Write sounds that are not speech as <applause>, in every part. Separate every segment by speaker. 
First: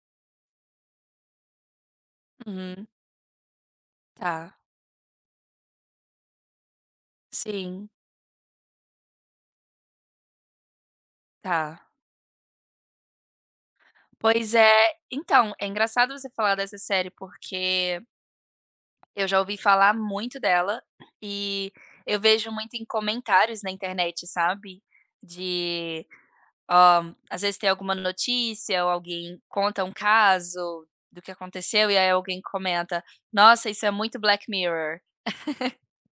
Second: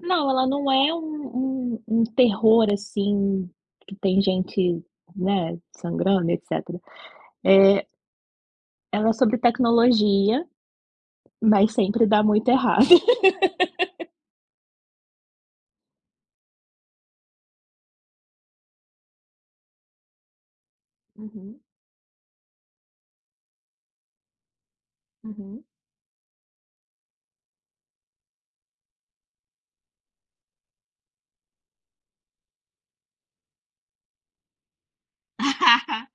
Speaker 1: Não, ela não é um um um terror,
Speaker 2: Uhum.
Speaker 1: assim, que tem
Speaker 2: Tá.
Speaker 1: gente, né, sangrando, etc. Eh
Speaker 2: Sim.
Speaker 1: ela é sobre tecnologia, mas
Speaker 2: Tá.
Speaker 1: sempre dá muito errado. <laughs>
Speaker 2: Pois é, então, é engraçado você falar dessa série, porque eu já ouvi falar muito dela
Speaker 1: Uhum.
Speaker 2: ,e eu vejo muito em comentários na internet, sabe,
Speaker 1: Uhum.
Speaker 2: de hã, às vezes tem alguma notícia ou alguém conta um caso do que aconteceu e, aí, alguém comenta: "Nossa, isso é muito Black Mirror". <laughs>
Speaker 1: <laughs>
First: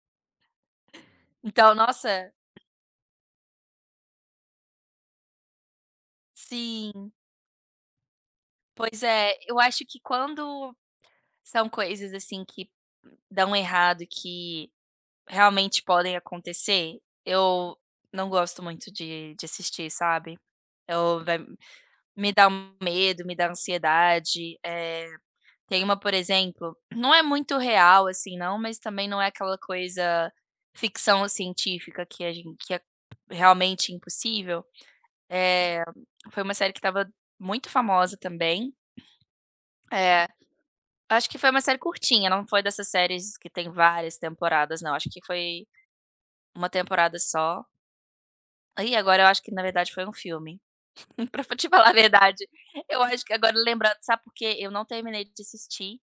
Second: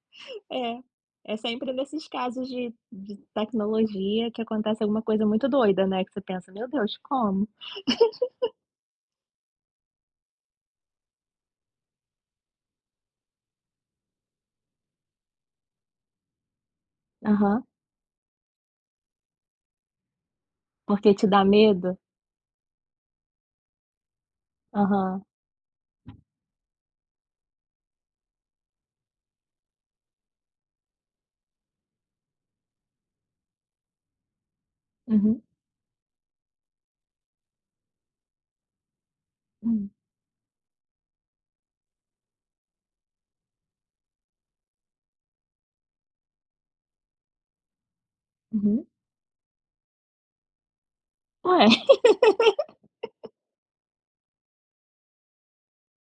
Speaker 1: É, é sempre
Speaker 2: Então,
Speaker 1: nesses
Speaker 2: nossa
Speaker 1: casos de de tecnologia que acontece alguma coisa muito doida, né, que você pensa: "Meu Deus,
Speaker 2: Sim.
Speaker 1: como?"
Speaker 2: Pois
Speaker 1: <laughs>
Speaker 2: é, eu acho que quando, são coisas, assim, que dão errado e que realmente podem acontecer.
Speaker 1: Aham.
Speaker 2: Eu não gosto muito de de assistir, sabe?
Speaker 1: Por que
Speaker 2: Ou
Speaker 1: te
Speaker 2: vai
Speaker 1: dá medo?
Speaker 2: me dá um medo, me dá ansiedade, eh.
Speaker 1: Aham.
Speaker 2: Tem uma, por exemplo, não é muito real, assim, não, mas também não é aquela coisa, ficção científica que a gen que a realmente impossível.
Speaker 1: Uhum.
Speaker 2: Eh, foi uma série que estava muito famosa também.
Speaker 1: Hum.
Speaker 2: Eh, acho que foi uma série curtinha, não foi dessas séries que tem várias temporadas, não, acho que foi uma temporada só
Speaker 1: Uhum.
Speaker 2: Ai, agora eu acho que na verdade foi um filme, <chuckles> pra fa
Speaker 1: Ué.
Speaker 2: te
Speaker 1: <laughs>
Speaker 2: falar a verdade, eu acho que agora lembra sabe porquê? Eu não terminei de assistir.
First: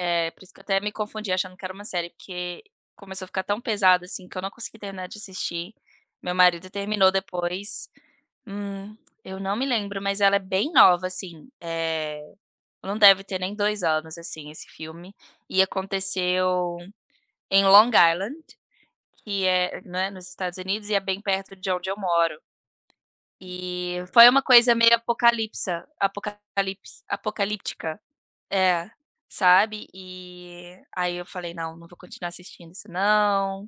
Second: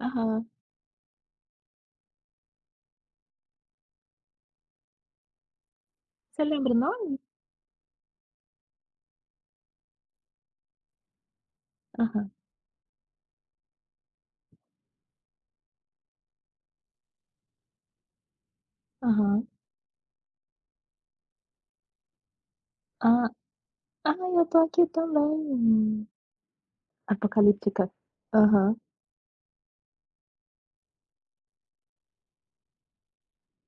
Speaker 2: Eh, por isso que eu até me confundi achando que era uma série, que começou a ficar tão pesado, assim, que eu não consegui terminar de assistir. Meu
Speaker 1: Você
Speaker 2: marido
Speaker 1: lembra o
Speaker 2: terminou
Speaker 1: nome?
Speaker 2: depois hum, eu não me lembro, mas ela é bem nova, assim. É,
Speaker 1: Aham.
Speaker 2: não deve ter nem 2 anos, assim, esse filme e aconteceu em Long Island, que
Speaker 1: Aham.
Speaker 2: é né, nos Estados Unidos e é bem perto de onde eu moro,
Speaker 1: Hã.
Speaker 2: eh,
Speaker 1: Ah,
Speaker 2: foi uma
Speaker 1: eu tô
Speaker 2: coisa
Speaker 1: aqui
Speaker 2: meio apocalipsa
Speaker 1: também.
Speaker 2: apocalipse
Speaker 1: Apocalíptica.
Speaker 2: apocalíptica
Speaker 1: Aham.
Speaker 2: È, sabe? Eh, aí, eu falei: "Não, não vou continuar assistindo isso não",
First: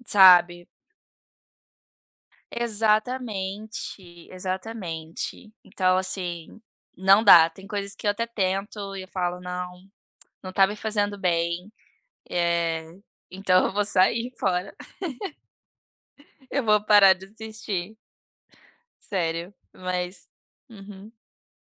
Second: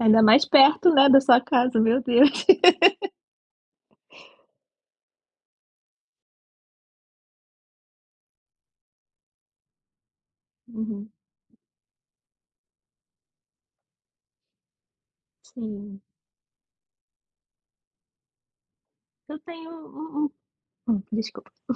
Speaker 1: Ainda mais
Speaker 2: sabe?
Speaker 1: perto, né, da sua casa, meu Deus. <laughs>
Speaker 2: Exatamente, exatamente, então, assim, não dá! Tem coisas que eu até tento e eu falo: "Não, não tá me
Speaker 1: Uhum.
Speaker 2: fazendo bem". Eh, então eu vou sair fora <laughs>
Speaker 1: Sim.
Speaker 2: eu vou parar de assistir.
Speaker 1: Eu
Speaker 2: Sério,
Speaker 1: tenho um
Speaker 2: mas
Speaker 1: um hum,
Speaker 2: Uhum.
Speaker 1: desculpa! <coughs>